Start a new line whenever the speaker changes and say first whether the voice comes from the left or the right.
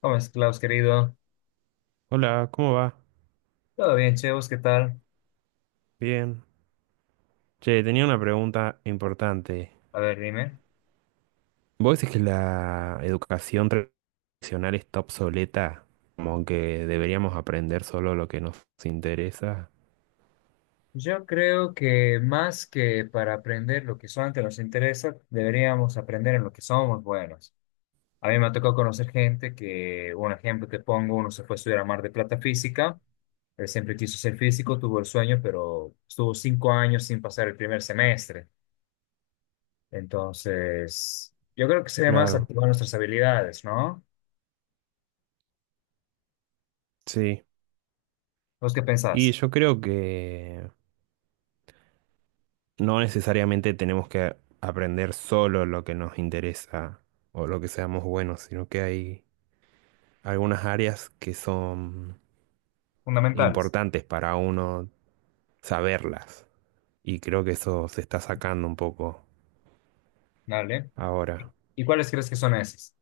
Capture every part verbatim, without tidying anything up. left: ¿Cómo estás, Klaus, querido?
right: Hola, ¿cómo va?
left: Todo bien, Chevos, ¿qué tal?
right: Bien. Che, tenía una pregunta importante.
left: A ver, dime.
right: ¿Vos decís que la educación tradicional está obsoleta? Como que deberíamos aprender solo lo que nos interesa.
left: Yo creo que más que para aprender lo que solamente nos interesa, deberíamos aprender en lo que somos buenos. A mí me ha tocado conocer gente que, un ejemplo te pongo, uno se fue a estudiar a Mar de Plata física, él siempre quiso ser físico, tuvo el sueño, pero estuvo cinco años sin pasar el primer semestre. Entonces, yo creo que sería más
right: Claro,
left: activar nuestras habilidades, ¿no?
right: sí.
left: ¿Vos qué
right: Y
left: pensás?
right: yo creo que no necesariamente tenemos que aprender solo lo que nos interesa o lo que seamos buenos, sino que hay algunas áreas que son
left: Fundamentales.
right: importantes para uno saberlas. Y creo que eso se está sacando un poco
left: ¿Vale?
right: ahora.
left: ¿Y cuáles crees que son esas?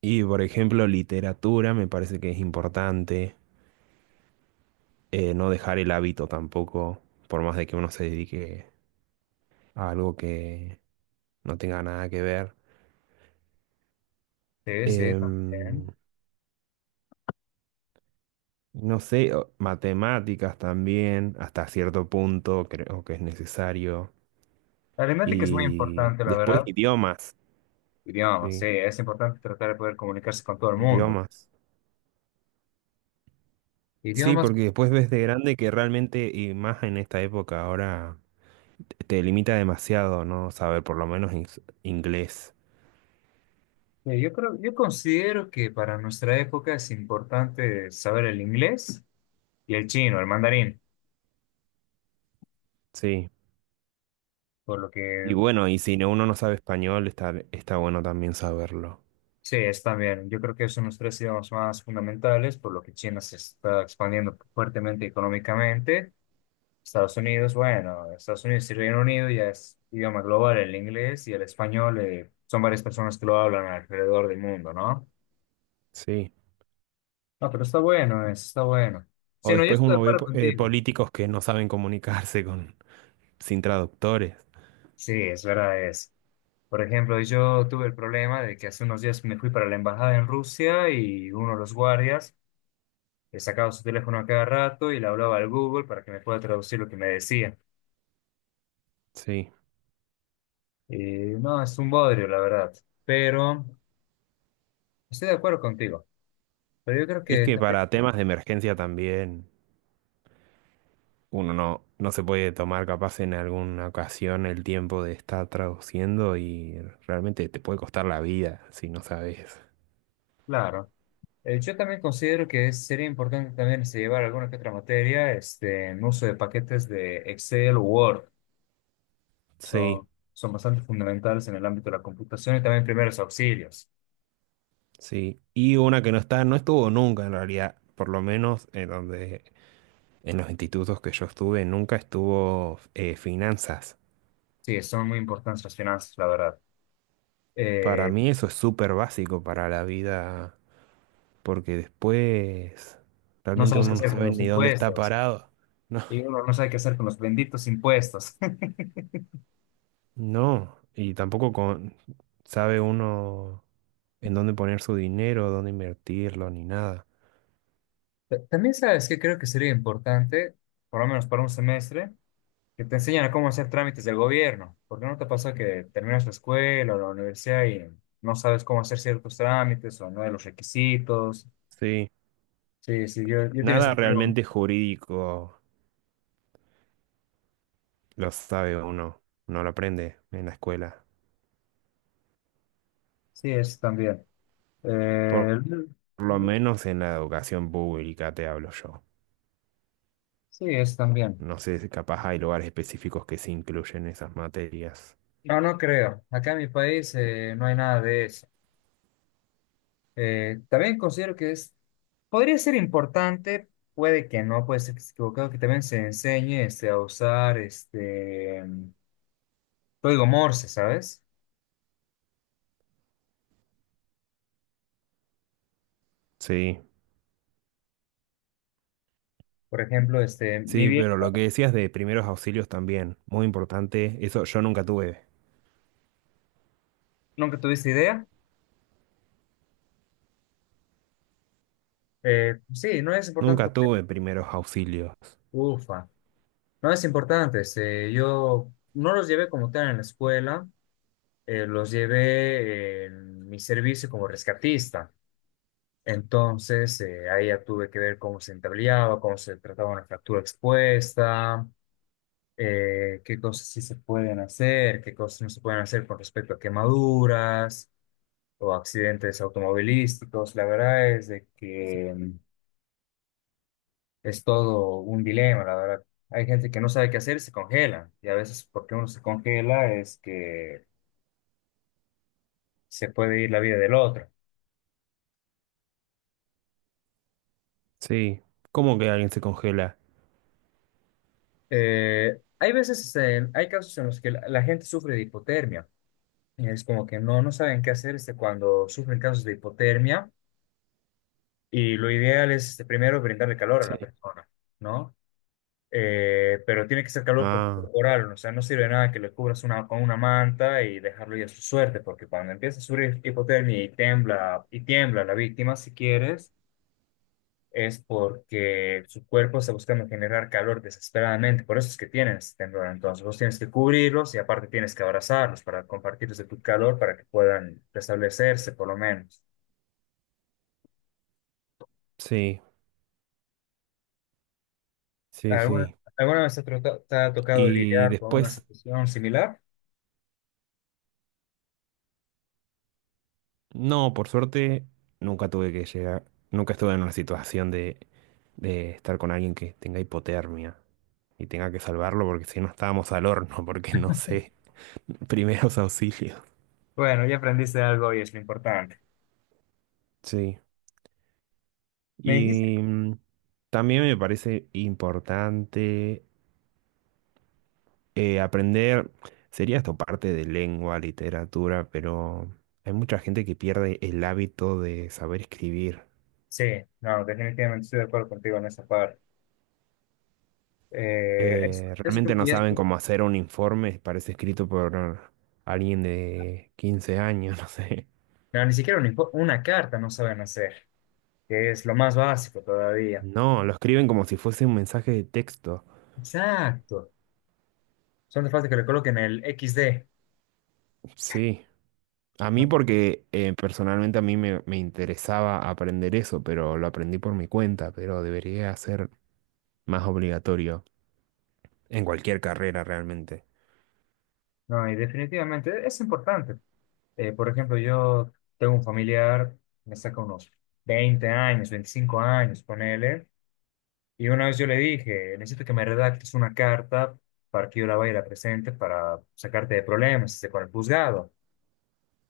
right: Y por ejemplo, literatura me parece que es importante. Eh, no dejar el hábito tampoco, por más de que uno se dedique a algo que no tenga nada que ver.
left: Sí, sí,
right: Em,
left: también.
right: no sé, o- matemáticas también, hasta cierto punto creo que es necesario.
left: La aritmética es muy
right: Y
left: importante, la
right: después
left: verdad.
right: idiomas,
left: Idiomas, sí,
right: sí,
left: es importante tratar de poder comunicarse con todo el mundo.
right: idiomas. Sí,
left: Idiomas,
right: porque después ves de grande que realmente, y más en esta época ahora te limita demasiado, ¿no? Saber por lo menos ins- inglés.
left: eh, yo creo, yo considero que para nuestra época es importante saber el inglés y el chino, el mandarín,
right: Sí.
left: por lo
right: Y
left: que
right: bueno, y si no- uno no sabe español, está, está bueno también saberlo.
left: sí, es también. Yo creo que son los tres idiomas más fundamentales, por lo que China se está expandiendo fuertemente económicamente. Estados Unidos, bueno, Estados Unidos y Reino Unido ya es idioma global, el inglés y el español, eh, son varias personas que lo hablan alrededor del mundo, ¿no?
right: Sí.
left: No, pero está bueno, eso está bueno. Sí,
right: O
left: no, yo
right: después
left: estoy de
right: uno ve
left: acuerdo
right: po- eh,
left: contigo.
right: políticos que no saben comunicarse con, sin traductores.
left: Sí, es verdad es. Por ejemplo, yo tuve el problema de que hace unos días me fui para la embajada en Rusia y uno de los guardias le sacaba su teléfono a cada rato y le hablaba al Google para que me pueda traducir lo que me decía.
right: Sí.
left: Y no, es un bodrio, la verdad. Pero estoy de acuerdo contigo. Pero yo creo
right: Es
left: que
right: que
left: también.
right: para temas de emergencia también uno no, no se puede tomar capaz en alguna ocasión el tiempo de estar traduciendo y realmente te puede costar la vida si no sabes.
left: Claro. Eh, yo también considero que sería importante también este, llevar alguna que otra materia este, en uso de paquetes de Excel o Word.
right: Sí.
left: Son, son bastante fundamentales en el ámbito de la computación y también primeros auxilios.
right: Sí, y una que no está, no estuvo nunca en realidad, por lo menos en donde, en los institutos que yo estuve, nunca estuvo eh, finanzas.
left: Sí, son muy importantes las finanzas, la verdad.
right: Para
left: Eh,
right: mí eso es súper básico para la vida, porque después
left: no
right: realmente
left: sabes qué
right: uno no
left: hacer con
right: sabe
left: los
right: ni dónde está
left: impuestos
right: parado. No,
left: y uno no sabe qué hacer con los benditos impuestos.
right: no, y tampoco con- sabe uno en dónde poner su dinero, dónde invertirlo, ni nada.
left: Ta- También sabes que creo que sería importante, por lo menos para un semestre, que te enseñan a cómo hacer trámites del gobierno. Porque no te pasa que terminas la escuela o la universidad y ¿no sabes cómo hacer ciertos trámites o no de los requisitos?
right: Sí,
left: Sí, sí, yo, yo tengo
right: nada
left: ese problema.
right: realmente jurídico lo sabe uno, no lo aprende en la escuela.
left: Sí, es también.
right: Por
left: Eh,
right: lo menos en la educación pública te hablo yo.
left: sí, es también.
right: No sé si capaz hay lugares específicos que se incluyen esas materias.
left: No, no creo. Acá en mi país eh, no hay nada de eso. Eh, también considero que es, podría ser importante, puede que no, puede ser que esté equivocado, que también se enseñe este, a usar este código Morse, ¿sabes?
right: Sí,
left: Por ejemplo, este, mi
right: sí,
left: bien,
right: pero lo que decías de primeros auxilios también, muy importante, eso yo nunca tuve.
left: nunca tuviste idea. Eh, sí, no es importante
right: Nunca
left: porque,
right: tuve primeros auxilios.
left: ufa, no es importante. Este, yo no los llevé como tal en la escuela, eh, los llevé en mi servicio como rescatista. Entonces, eh, ahí ya tuve que ver cómo se entablillaba, cómo se trataba una fractura expuesta, eh, qué cosas sí se pueden hacer, qué cosas no se pueden hacer con respecto a quemaduras o accidentes automovilísticos. La verdad es de que es todo un dilema, la verdad. Hay gente que no sabe qué hacer y se congela. Y a veces porque uno se congela es que se puede ir la vida del otro.
right: Sí, ¿cómo que alguien se congela?
left: Eh, hay veces, eh, hay casos en los que la, la gente sufre de hipotermia. Y es como que no, no saben qué hacer este, cuando sufren casos de hipotermia. Y lo ideal es este, primero brindarle calor a
right: Sí.
left: la persona, ¿no? eh, pero tiene que ser calor co-
right: Ah,
left: corporal, o sea, no sirve nada que le cubras una, con una manta y dejarlo ya a su suerte, porque cuando empieza a sufrir hipotermia y tiembla, y tiembla la víctima, si quieres, es porque su cuerpo está buscando generar calor desesperadamente, por eso es que tienes temblor, entonces vos tienes que cubrirlos y aparte tienes que abrazarlos para compartirles de tu calor para que puedan restablecerse por lo menos.
right: sí, sí,
left: ¿Alguna,
right: sí.
left: alguna vez te, ha trota- te ha tocado
right: Y
left: lidiar con una
right: después,
left: situación similar?
right: no, por suerte, nunca tuve que llegar, nunca estuve en una situación de, de estar con alguien que tenga hipotermia, y tenga que salvarlo porque si no estábamos al horno, porque no sé, primeros auxilios.
left: Bueno, ya aprendiste algo y es lo importante.
right: Sí.
left: Me dijiste.
right: Y mm, también me parece importante eh, aprender, sería esto parte de lengua, literatura, pero hay mucha gente que pierde el hábito de saber escribir.
left: Sí, no, definitivamente estoy de acuerdo contigo en esa parte. Eh, eso,
right: Eh,
left: eso creo
right: realmente
left: que
right: no
left: ya es...
right: saben cómo hacer un informe, parece escrito por alguien de quince años, no sé.
left: No, ni siquiera un info- una carta no saben hacer, que es lo más básico todavía.
right: No, lo escriben como si fuese un mensaje de texto.
left: Exacto. Son de falta que le coloquen el equis de.
right: Sí. A mí
left: No,
right: porque eh, personalmente a mí me, me interesaba aprender eso, pero lo aprendí por mi cuenta, pero debería ser más obligatorio en cualquier carrera realmente.
left: no, y definitivamente es importante. Eh, por ejemplo, yo tengo un familiar, me saca unos veinte años, veinticinco años, ponele, y una vez yo le dije, necesito que me redactes una carta para que yo la vaya y la presente para sacarte de problemas este, con el juzgado.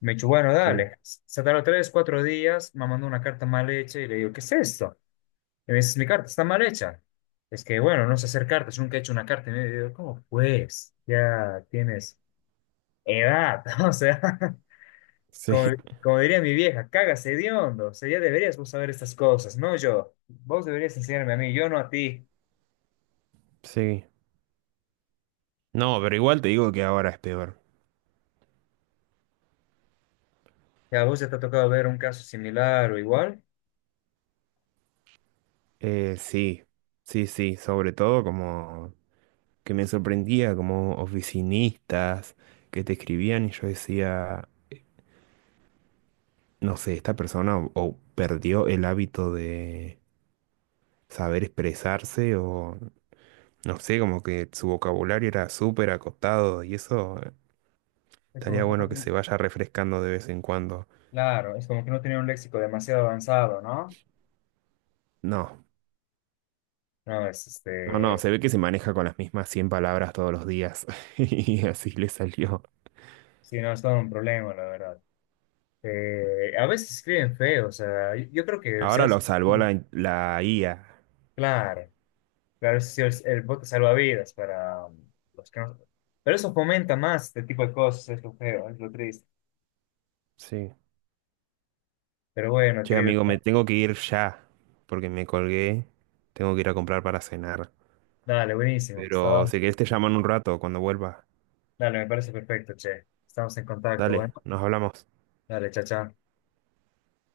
left: Me dicho, bueno,
right: Sí,
left: dale, se tardó tres, cuatro días, me mandó una carta mal hecha y le digo, ¿qué es esto? Y me dice, mi carta está mal hecha. Es que, bueno, no sé hacer cartas, nunca he hecho una carta. Y me digo, ¿cómo pues? Ya tienes edad, o sea, como,
right: sí,
left: como diría mi vieja, cagas hediondo, o sea, ya deberías vos saber estas cosas, no yo. Vos deberías enseñarme a mí, yo no a ti.
right: sí. No, pero igual te digo que ahora es peor.
left: Ya, vos ya te ha tocado ver un caso similar o igual.
right: Eh, sí, sí, sí, sobre todo como que me sorprendía como oficinistas que te escribían y yo decía, no sé, esta persona o, o perdió el hábito de saber expresarse o no sé, como que su vocabulario era súper acotado y eso eh,
left: Es como
right: estaría
left: que no,
right: bueno que
left: tiene-
right: se vaya refrescando de vez en cuando.
left: claro, es como que no tenía un léxico demasiado avanzado, ¿no?
right: No,
left: No, es
right: no, no,
left: este.
right: se ve que se maneja con las mismas cien palabras todos los días y así le salió.
left: Sí, no es todo un problema, la verdad. Eh, a veces escriben feo, o sea, yo, yo creo que si
right: Ahora lo
left: vas...
right: salvó la, in- la I A.
left: Claro, claro, si el, el bote salvavidas para um, los que no... Pero eso fomenta más este tipo de cosas, es lo feo, es lo triste.
right: Sí.
left: Pero bueno,
right: Che,
left: querido,
right: amigo, me tengo que ir ya porque me colgué. Tengo que ir a comprar para cenar.
left: dale, buenísimo,
right: Pero
left: estaba...
right: si querés te llamo en un rato cuando vuelva.
left: Dale, me parece perfecto, che. Estamos en contacto,
right: Dale,
left: bueno.
right: nos hablamos.
left: Dale, chao, chao.